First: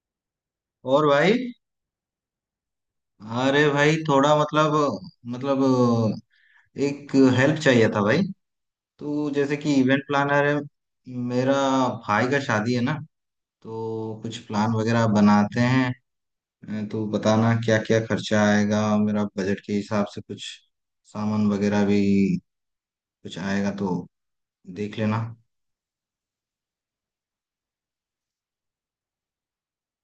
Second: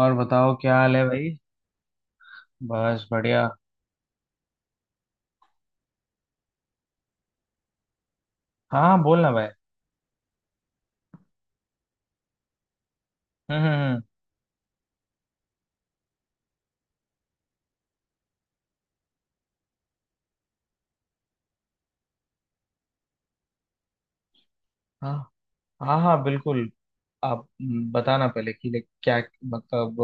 और बताओ क्या हाल है और भाई। भाई। बस बढ़िया। अरे भाई, थोड़ा मतलब एक हेल्प चाहिए था भाई। हाँ हाँ, बोलना तो भाई। जैसे कि इवेंट प्लानर है मेरा, भाई का शादी है ना? हम्म हम्म हम्म, तो कुछ प्लान वगैरह बनाते हैं, तो बताना क्या क्या खर्चा आएगा मेरा बजट के हिसाब से। कुछ सामान वगैरह भी कुछ आएगा तो देख हाँ लेना। हाँ हाँ बिल्कुल। आप बताना पहले कि like क्या मतलब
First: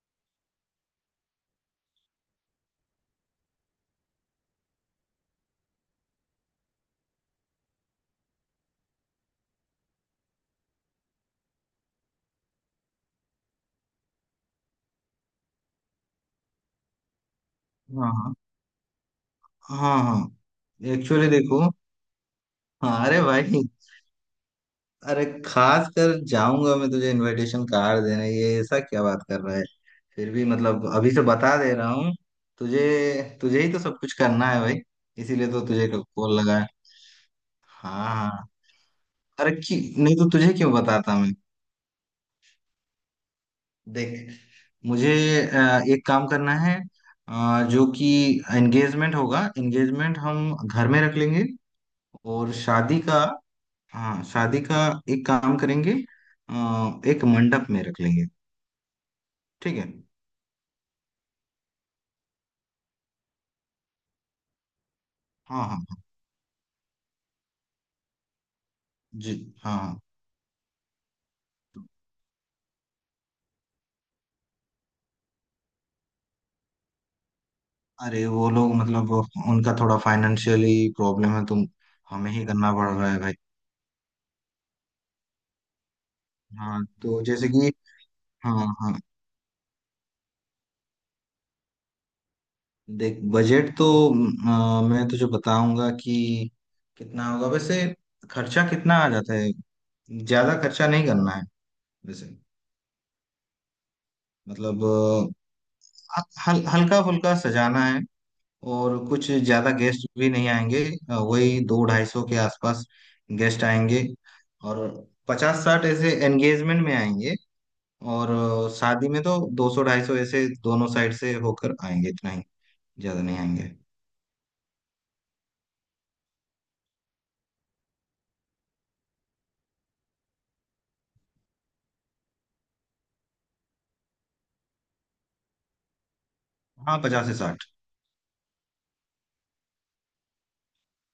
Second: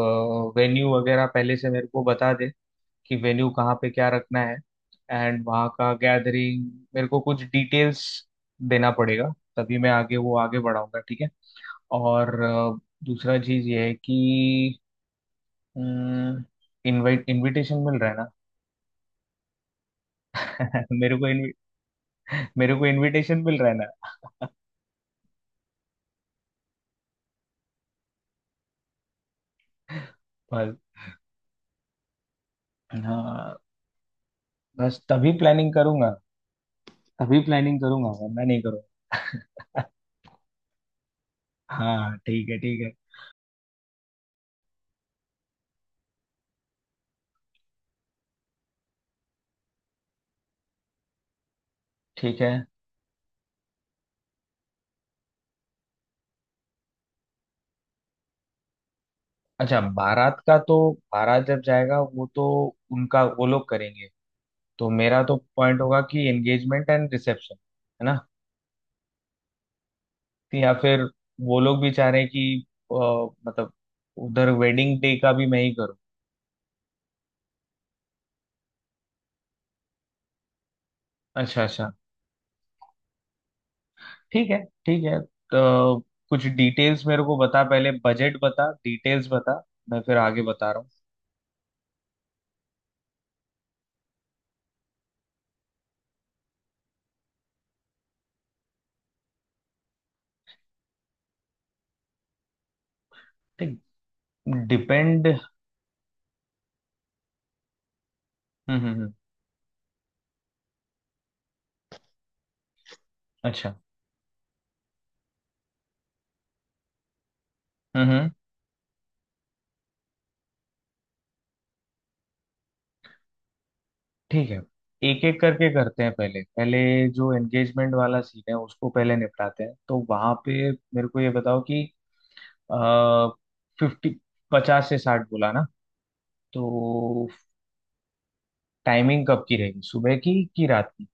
वेन्यू वगैरह पहले से मेरे को बता दे कि वेन्यू कहाँ पे क्या रखना है। एंड वहाँ का गैदरिंग मेरे को कुछ डिटेल्स देना पड़ेगा। तभी मैं आगे वो आगे बढ़ाऊंगा ठीक है। और दूसरा चीज़ ये है कि हम्म, इनवाइट इनविटेशन मिल रहा है हाँ हाँ हाँ हाँ। ना। एक्चुअली देखो, मेरे को हाँ अरे इनविटेशन भाई, मिल रहा है अरे खास कर जाऊंगा मैं तुझे इनविटेशन कार्ड देने, ये ऐसा क्या बात कर रहा है? फिर भी ना। मतलब अभी से बता दे रहा हूँ तुझे, हाँ तुझे ही तो सब कुछ करना है भाई, बस तभी इसीलिए तो प्लानिंग तुझे करूंगा। कॉल लगा है। तभी प्लानिंग हाँ करूंगा वरना हाँ। नहीं अरे क्यों, करूंगा। नहीं तो तुझे क्यों बताता मैं? हाँ ठीक है ठीक है देख मुझे एक काम करना है, जो कि एंगेजमेंट होगा, एंगेजमेंट हम घर में रख लेंगे। ठीक है। और शादी का, हाँ शादी का एक काम करेंगे, एक मंडप में रख लेंगे। ठीक अच्छा है। बारात का तो बारात जब जाएगा वो तो उनका वो लोग करेंगे। तो मेरा तो हाँ हाँ पॉइंट हाँ, होगा कि एंगेजमेंट एंड रिसेप्शन है ना। जी हाँ हाँ। या फिर वो लोग भी चाह रहे हैं कि अ, मतलब उधर वेडिंग डे का भी मैं ही करूँ। अरे वो लोग मतलब उनका थोड़ा फाइनेंशियली प्रॉब्लम है, तो अच्छा अच्छा। हमें ही करना पड़ रहा है भाई। ठीक है ठीक है। तो कुछ हाँ डिटेल्स तो मेरे को जैसे बता कि, पहले बजट हाँ बता हाँ, डिटेल्स बता। मैं फिर आगे बता रहा देख बजट तो मैं तुझे बताऊंगा कि कितना होगा, वैसे खर्चा कितना आ जाता है। ज्यादा खर्चा नहीं करना है वैसे। हूँ। मतलब डिपेंड। हल्का फुल्का सजाना है हम्म हम्म और हम्म, कुछ ज्यादा गेस्ट भी नहीं आएंगे। वही 200-250 के आसपास गेस्ट अच्छा। आएंगे, और 50-60 ऐसे एंगेजमेंट में आएंगे, हम्म और हम्म, शादी में तो 200-250 ऐसे दोनों साइड से होकर आएंगे, इतना ही, ज्यादा नहीं आएंगे। ठीक है। एक एक करके करते हैं पहले पहले जो एंगेजमेंट वाला सीन है उसको पहले निपटाते हैं तो वहां पे मेरे को ये बताओ कि फिफ्टी 50 से 60 बोला ना। हाँ पचास तो से साठ टाइमिंग कब की रहेगी सुबह की कि रात की।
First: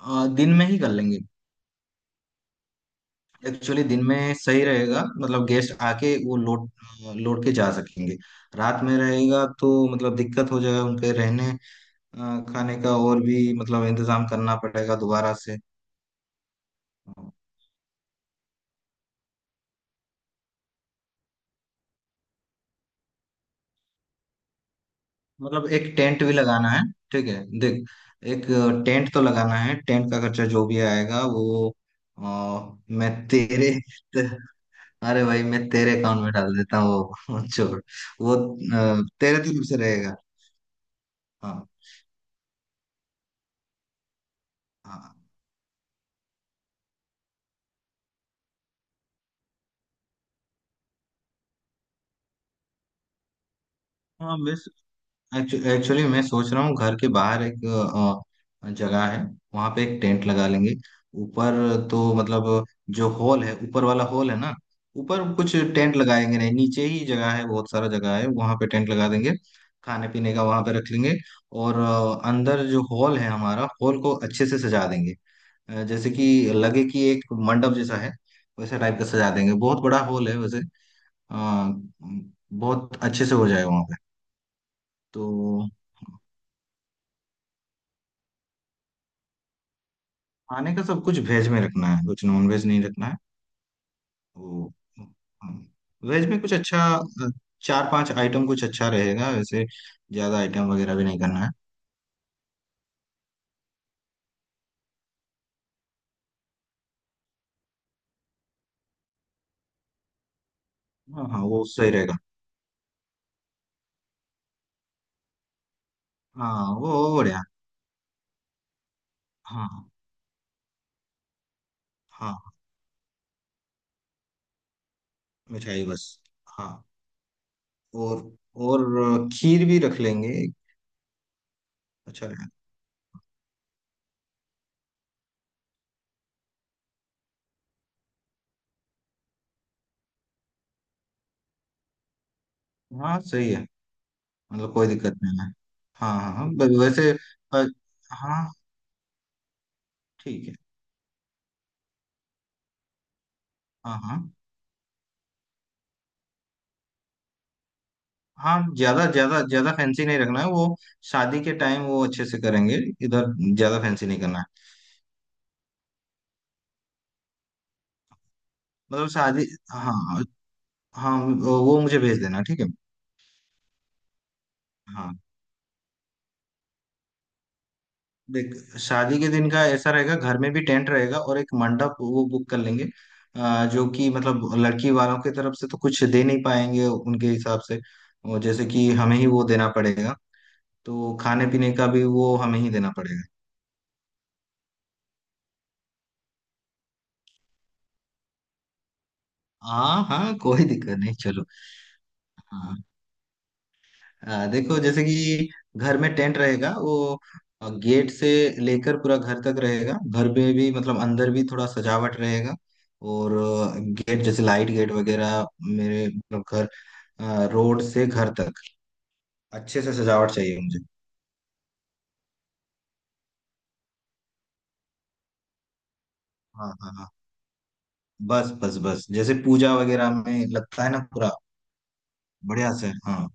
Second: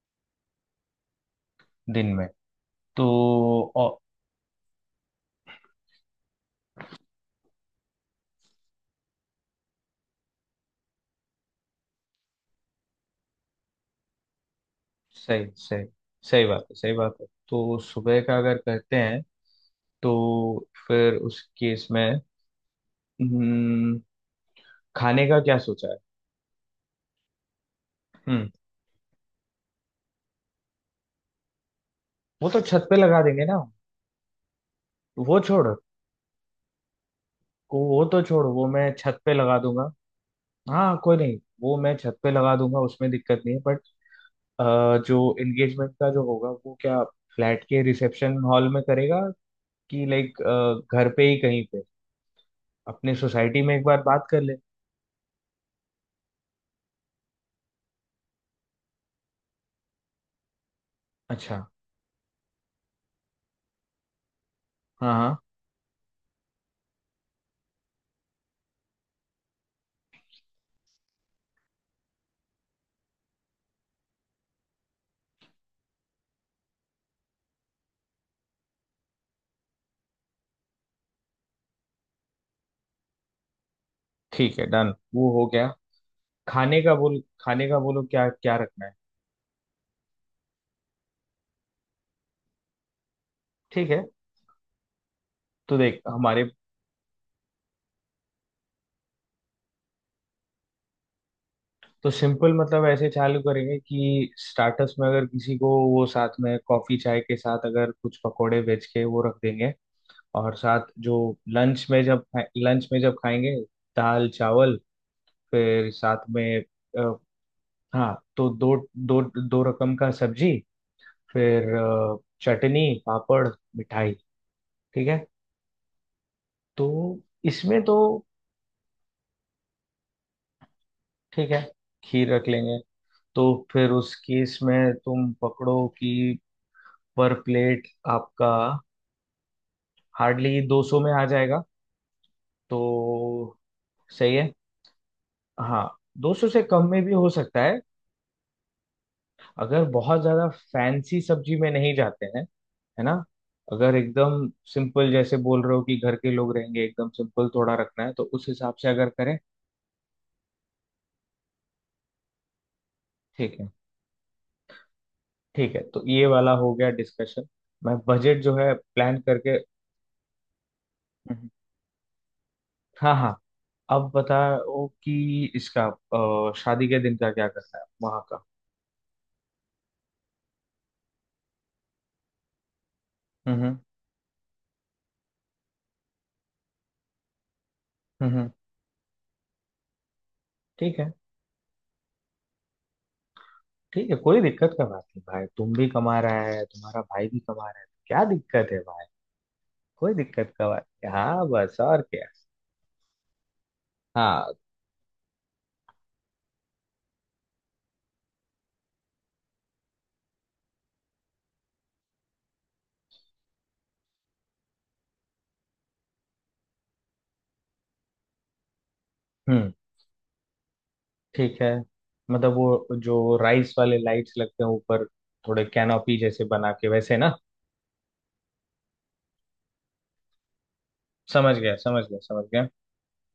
दिन में ही कर लेंगे। दिन में तो एक्चुअली ओ, दिन में सही रहेगा, मतलब गेस्ट आके वो लोड के जा सकेंगे। रात में रहेगा तो मतलब दिक्कत हो जाएगा, उनके रहने खाने का और भी मतलब इंतजाम करना पड़ेगा दोबारा सही से। सही सही बात है सही बात है। तो सुबह का अगर करते हैं तो फिर उस केस में हम्म, खाने का क्या मतलब सोचा एक है। टेंट भी लगाना है। ठीक है देख, एक हम्म, टेंट तो लगाना है, टेंट का खर्चा जो भी आएगा वो वो तो अ, छत पे मैं लगा देंगे ना। तेरे अरे वो भाई मैं छोड़। तेरे अकाउंट में डाल देता हूँ। वो छोड़, वो तो वो छोड़ वो मैं छत पे तेरे लगा तरफ से दूंगा। रहेगा। हाँ कोई नहीं हाँ वो मैं छत पे लगा दूंगा उसमें दिक्कत नहीं है बट हाँ जो एंगेजमेंट का जो होगा वो क्या फ्लैट के रिसेप्शन हॉल में करेगा कि लाइक घर पे ही कहीं पे अपने सोसाइटी में एक बार बात हाँ। कर मैं ले। एक्चुअली मैं सोच रहा हूँ घर के बाहर एक जगह है, वहां पे एक टेंट लगा लेंगे ऊपर। अच्छा। तो मतलब जो हॉल है, ऊपर वाला हॉल है ना, हाँ ऊपर हाँ। कुछ टेंट लगाएंगे नहीं, नीचे ही जगह है, बहुत सारा जगह है, वहां पे टेंट लगा देंगे, खाने पीने का वहां पे रख लेंगे। और अंदर जो हॉल है, हमारा हॉल को अच्छे से सजा देंगे, जैसे कि लगे कि एक मंडप जैसा है, वैसा टाइप का सजा देंगे। बहुत बड़ा हॉल है वैसे, अ, बहुत अच्छे से हो जाएगा वहां पे। ठीक है डन तो वो हो गया। खाने का बोल खाने का बोलो क्या क्या रखना है। खाने का सब कुछ वेज में रखना है, कुछ नॉन वेज नहीं रखना है ठीक है। वो। तो देख वेज में हमारे कुछ अच्छा, चार पांच आइटम कुछ अच्छा रहेगा वैसे, ज्यादा आइटम वगैरह भी नहीं करना है। तो सिंपल मतलब ऐसे चालू करेंगे कि स्टार्टर्स में अगर किसी को वो साथ में कॉफी चाय के साथ अगर कुछ पकोड़े बेच के वो रख देंगे। और साथ जो हाँ हाँ वो लंच सही में रहेगा। जब लंच में जब खाएंगे दाल चावल फिर साथ में हाँ वो अ, बढ़िया। हाँ तो दो दो दो हाँ हाँ रकम का सब्जी फिर हाँ, चटनी पापड़ मिठाई। ठीक है। मिठाई बस। हाँ, तो इसमें तो और और खीर भी रख लेंगे, ठीक है अच्छा खीर रख रहेगा। लेंगे। तो फिर उस केस में तुम पकड़ो कि पर प्लेट आपका हार्डली 200 में आ जाएगा। हाँ तो सही है, सही है। मतलब कोई दिक्कत नहीं है। हाँ हाँ हाँ 200 हाँ, से कम में वैसे भी हो सकता अ, है हाँ अगर बहुत ज्यादा ठीक है। फैंसी सब्जी में नहीं जाते हैं है ना। अगर हाँ हाँ एकदम सिंपल जैसे बोल रहे हो कि घर के लोग रहेंगे एकदम सिंपल थोड़ा रखना है तो उस हाँ, हिसाब से ज्यादा अगर करें। ज्यादा ज्यादा फैंसी नहीं रखना है वो, शादी के टाइम वो अच्छे से करेंगे। इधर ठीक है ज्यादा फैंसी नहीं करना है। ठीक है। तो ये वाला हो गया डिस्कशन। मैं बजट जो है मतलब प्लान शादी, करके हाँ हाँ, हम्म। वो मुझे भेज देना ठीक है। हाँ हाँ। अब बताओ हाँ कि इसका शादी के दिन का क्या करना है वहाँ का। देख, शादी के दिन का ऐसा रहेगा, घर में भी टेंट रहेगा और एक मंडप वो बुक कर लेंगे। हम्म जो कि मतलब लड़की वालों की तरफ से तो कुछ दे नहीं पाएंगे उनके हिसाब से, हम्म वो हम्म। जैसे कि हमें ही वो देना पड़ेगा। ठीक है तो खाने पीने का भी वो हमें ही देना पड़ेगा। ठीक है कोई दिक्कत का बात नहीं भाई तुम भी कमा रहा है तुम्हारा भाई भी कमा रहा है तो क्या दिक्कत है भाई। हाँ कोई हाँ, दिक्कत कोई का बात दिक्कत नहीं। नहीं, चलो। हाँ बस और क्या। हाँ हाँ हाँ। देखो, जैसे कि घर में टेंट रहेगा, वो गेट से लेकर पूरा घर तक रहेगा। घर पे भी मतलब अंदर भी थोड़ा सजावट रहेगा, और गेट जैसे लाइट गेट वगैरह, मेरे मतलब घर, रोड से घर तक हम्म। अच्छे से सजावट चाहिए मुझे। ठीक है। मतलब वो जो राइस वाले लाइट्स लगते हैं ऊपर थोड़े कैनोपी जैसे हाँ बना के हाँ हाँ, वैसे ना। बस बस बस जैसे पूजा वगैरह में लगता है ना पूरा, समझ गया समझ गया समझ गया। बढ़िया से, हाँ।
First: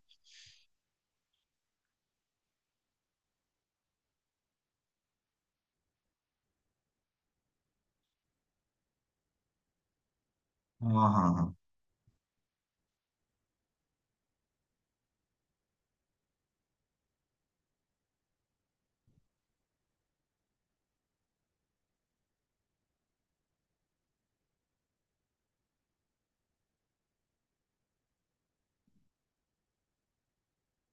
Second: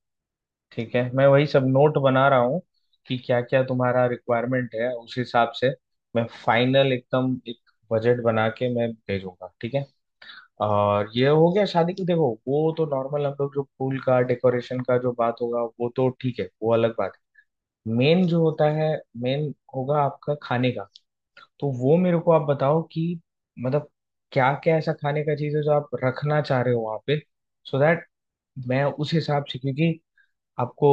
ठीक है मैं वही सब नोट बना रहा हूँ कि क्या क्या तुम्हारा रिक्वायरमेंट है उस हिसाब से मैं फाइनल एकदम एक बजट बना के मैं भेजूंगा। ठीक है। हाँ और ये हाँ हो हाँ गया शादी की देखो वो तो नॉर्मल हम लोग जो फूल का डेकोरेशन का जो बात होगा वो तो ठीक है वो अलग बात है। मेन जो होता है मेन होगा आपका खाने का। तो वो मेरे को आप बताओ कि मतलब क्या क्या ऐसा खाने का चीज है जो आप रखना चाह रहे हो वहां पे सो दैट मैं उस हिसाब से क्योंकि आपको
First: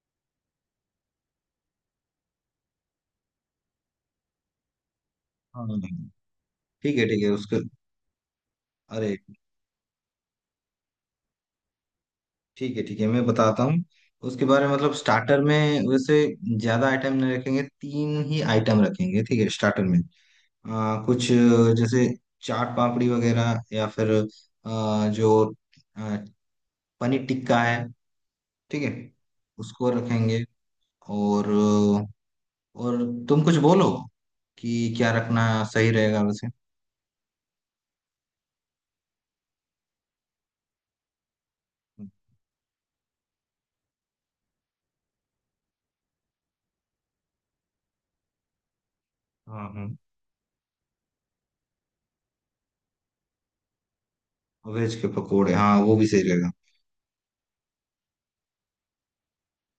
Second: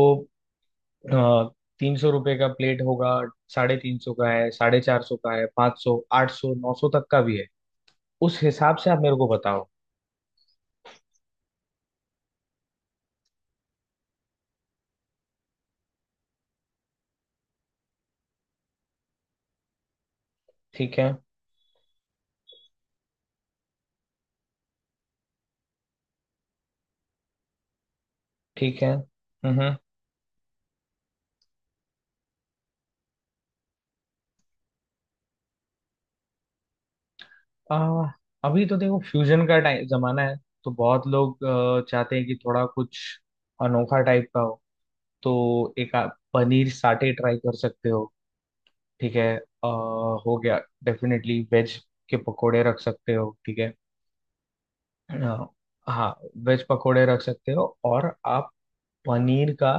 300 रुपये का प्लेट होगा 350 का है 450 का है हाँ हाँ, 500 हाँ। 800 900 तक का ठीक है भी है। उसके, उस हिसाब से आप मेरे अरे को बताओ। ठीक है मैं बताता हूँ उसके बारे में। मतलब स्टार्टर में वैसे ज्यादा आइटम नहीं रखेंगे, तीन ही आइटम रखेंगे ठीक है स्टार्टर में। ठीक है कुछ जैसे चाट पापड़ी वगैरह, या फिर जो अ, पनीर टिक्का है, ठीक ठीक है। है उसको रखेंगे। और अ, और तुम कुछ बोलो कि क्या रखना सही रहेगा वैसे। आ, अभी तो देखो फ्यूजन का टाइम जमाना है। तो बहुत लोग चाहते हैं कि थोड़ा कुछ अनोखा टाइप का हो। तो एक आप पनीर साटे ट्राई कर सकते हो। ठीक है। हाँ हाँ, हो गया डेफिनेटली वेज के पकोड़े रख सकते हो। ठीक है। वेज के आ, पकोड़े, हाँ वो भी हाँ सही रहेगा। वेज पकोड़े रख सकते हो और आप पनीर का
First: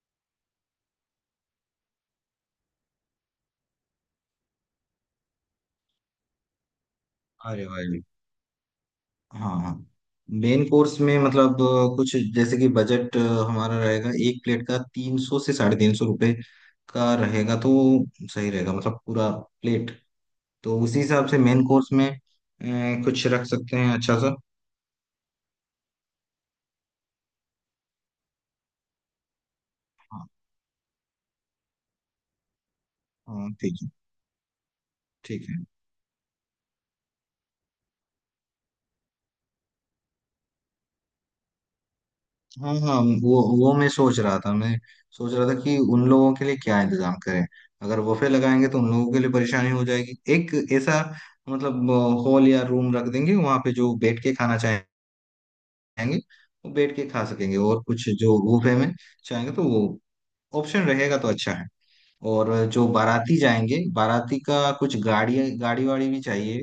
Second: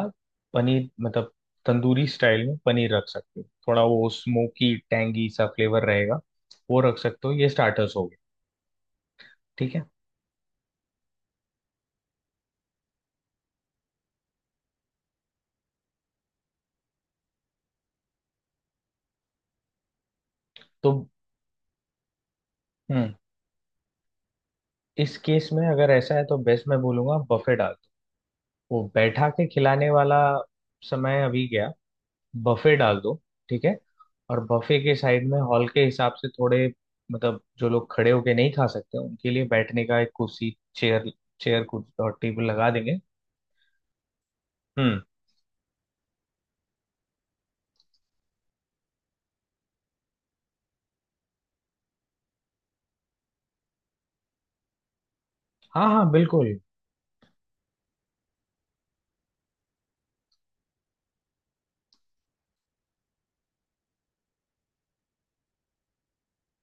पनीर मतलब तंदूरी स्टाइल में पनीर रख सकते हो थोड़ा वो स्मोकी टैंगी सा फ्लेवर रहेगा। वो रख सकते हो ये अरे स्टार्टर्स भाई, हो गए। हाँ हाँ, ठीक है। मेन कोर्स में मतलब कुछ, जैसे कि बजट हमारा रहेगा एक प्लेट का 300 से 350 रुपये का रहेगा, तो सही रहेगा मतलब पूरा प्लेट। तो तो उसी हिसाब से मेन कोर्स में हम्म कुछ रख सकते हैं अच्छा सा। इस केस में अगर ऐसा है तो बेस्ट मैं बोलूंगा बफे डाल दो। वो बैठा के खिलाने वाला हाँ समय अभी गया। बफे डाल दो। हाँ, ठीक है। ठीक है और बफे के साइड में ठीक है। हॉल के हिसाब से थोड़े मतलब जो लोग खड़े होके नहीं खा सकते उनके लिए बैठने का एक कुर्सी चेयर चेयर कुर्सी और टेबल लगा हाँ हाँ, देंगे। वो मैं सोच रहा था मैं हम्म। सोच रहा था कि उन लोगों के लिए क्या इंतजाम करें। अगर वफे लगाएंगे तो उन लोगों के लिए परेशानी हो जाएगी, एक ऐसा मतलब हॉल या रूम रख देंगे वहां पे, जो बैठ के खाना चाहे हाँ हाँ खाएंगे, बिल्कुल। वो बैठ के खा सकेंगे, और कुछ जो बुफे में चाहेंगे तो वो ऑप्शन रहेगा, तो अच्छा है। और जो बाराती जाएंगे, बाराती का कुछ गाड़ी गाड़ी वाड़ी भी चाहिए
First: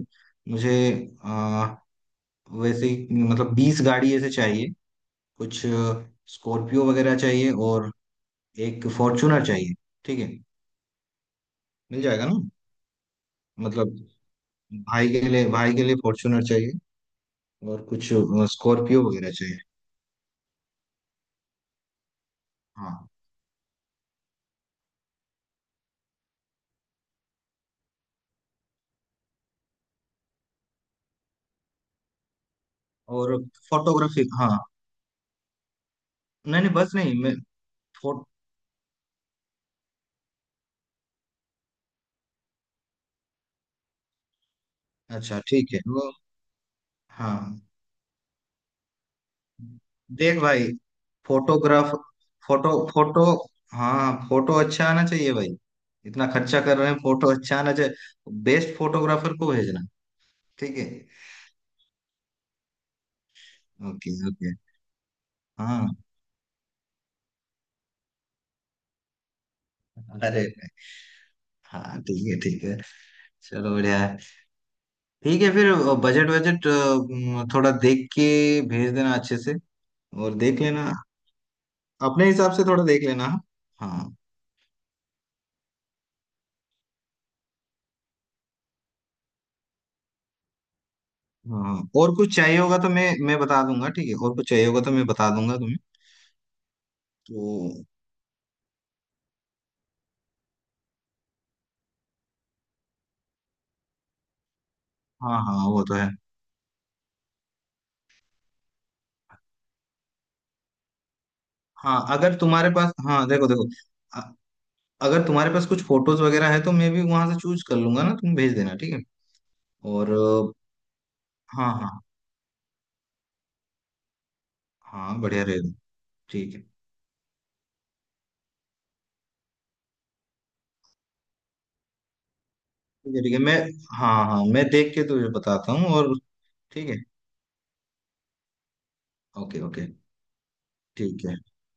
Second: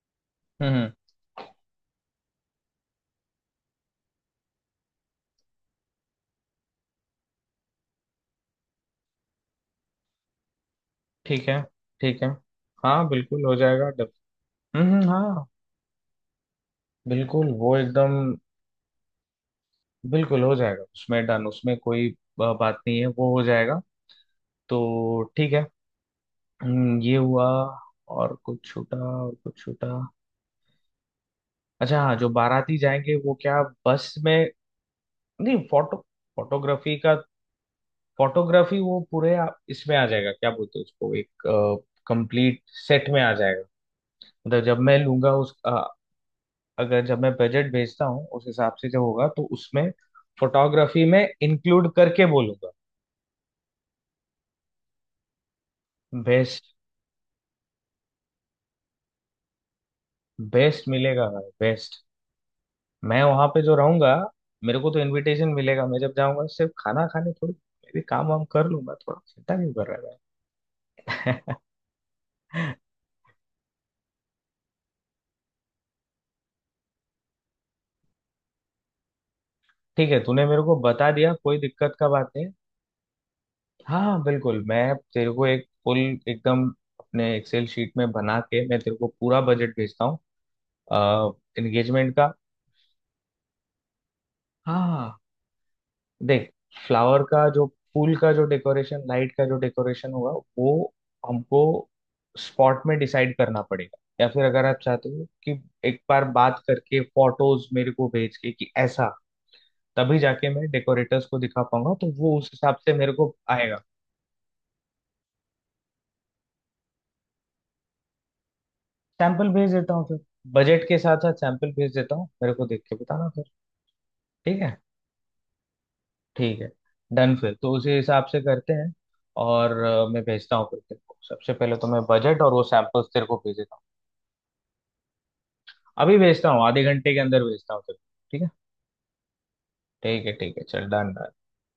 हम्म मुझे। हम्म, आ, वैसे ही मतलब 20 गाड़ी ऐसे चाहिए, कुछ स्कॉर्पियो वगैरह चाहिए, और एक फॉर्चूनर चाहिए। ठीक है, ठीक है। मिल ठीक जाएगा है। ना? हाँ बिल्कुल हो जाएगा। मतलब भाई के लिए, हाँ। भाई के लिए फॉर्चूनर चाहिए, बिल्कुल वो और कुछ एकदम स्कॉर्पियो वगैरह चाहिए। बिल्कुल हो जाएगा उसमें डन उसमें कोई बात नहीं है हाँ, वो हो जाएगा। तो ठीक है। ये हुआ। और कुछ छूटा और कुछ छूटा। अच्छा हाँ जो बाराती जाएंगे वो और क्या बस फोटोग्राफी, में हाँ नहीं नहीं नहीं बस फोटोग्राफी का। नहीं मैं, फोटोग्राफी वो पूरे इसमें आ जाएगा क्या बोलते हैं उसको एक कंप्लीट सेट में आ जाएगा। मतलब जब मैं लूंगा अच्छा उस ठीक है वो। अगर जब मैं हाँ बजट भेजता हूँ उस हिसाब से जो होगा तो उसमें देख भाई, फोटोग्राफी में फोटोग्राफ इंक्लूड करके बोलूंगा। फोटो फोटो हाँ फोटो अच्छा आना चाहिए भाई, इतना खर्चा बेस्ट। कर रहे हैं, फोटो अच्छा आना चाहिए। बेस्ट फोटोग्राफर को भेजना। ठीक है, बेस्ट मिलेगा भाई बेस्ट। मैं वहां पे जो ओके रहूंगा ओके। मेरे को तो इनविटेशन मिलेगा हाँ, मैं जब जाऊंगा सिर्फ खाना खाने थोड़ी मैं भी काम वाम कर लूंगा थोड़ा चिंता क्यों कर रहा अरे है भाई? हाँ ठीक है ठीक है, चलो बढ़िया है। ठीक है फिर, बजट बजट थोड़ा देख के भेज देना अच्छे से, ठीक है और तूने देख मेरे को लेना, बता दिया कोई दिक्कत का अपने बात नहीं। हिसाब से थोड़ा देख लेना। हाँ हाँ। हाँ बिल्कुल मैं तेरे को एक फुल एकदम अपने एक्सेल शीट में बना के मैं तेरे को पूरा बजट भेजता हूँ हाँ, एंगेजमेंट और का। कुछ चाहिए होगा तो मैं बता दूंगा ठीक है, और कुछ चाहिए हाँ होगा तो मैं हाँ, बता दूंगा तुम्हें। देख फ्लावर तो का जो फूल का जो डेकोरेशन लाइट का जो डेकोरेशन होगा वो हमको स्पॉट में डिसाइड करना पड़ेगा या फिर अगर आप चाहते हो हाँ हाँ कि वो तो एक है। बार बात करके फोटोज मेरे को भेज के कि ऐसा तभी जाके मैं डेकोरेटर्स को दिखा पाऊंगा हाँ तो अगर वो उस तुम्हारे हिसाब से पास, मेरे हाँ को देखो देखो, आएगा। अ- अगर तुम्हारे पास कुछ फोटोज वगैरह है तो मैं भी वहां से चूज कर लूंगा ना, तुम भेज देना ठीक है। सैंपल भेज देता हूँ और फिर बजट के साथ साथ हाँ सैंपल भेज हाँ देता हूँ मेरे को देख के बताना फिर। ठीक है। हाँ बढ़िया रहेगा, ठीक ठीक है है डन फिर तो उसी हिसाब से करते हैं। और मैं भेजता हूँ फिर तेरे को सबसे पहले तो मैं बजट और वो सैंपल्स ठीक है। तेरे ठीक को है भेज मैं, देता हूँ। हाँ हाँ मैं देख के तुझे बताता हूँ। और अभी भेजता हूँ आधे ठीक है, घंटे के अंदर भेजता हूँ तेरे को। ठीक है ओके ओके, ठीक है ठीक है चल डन। ठीक है।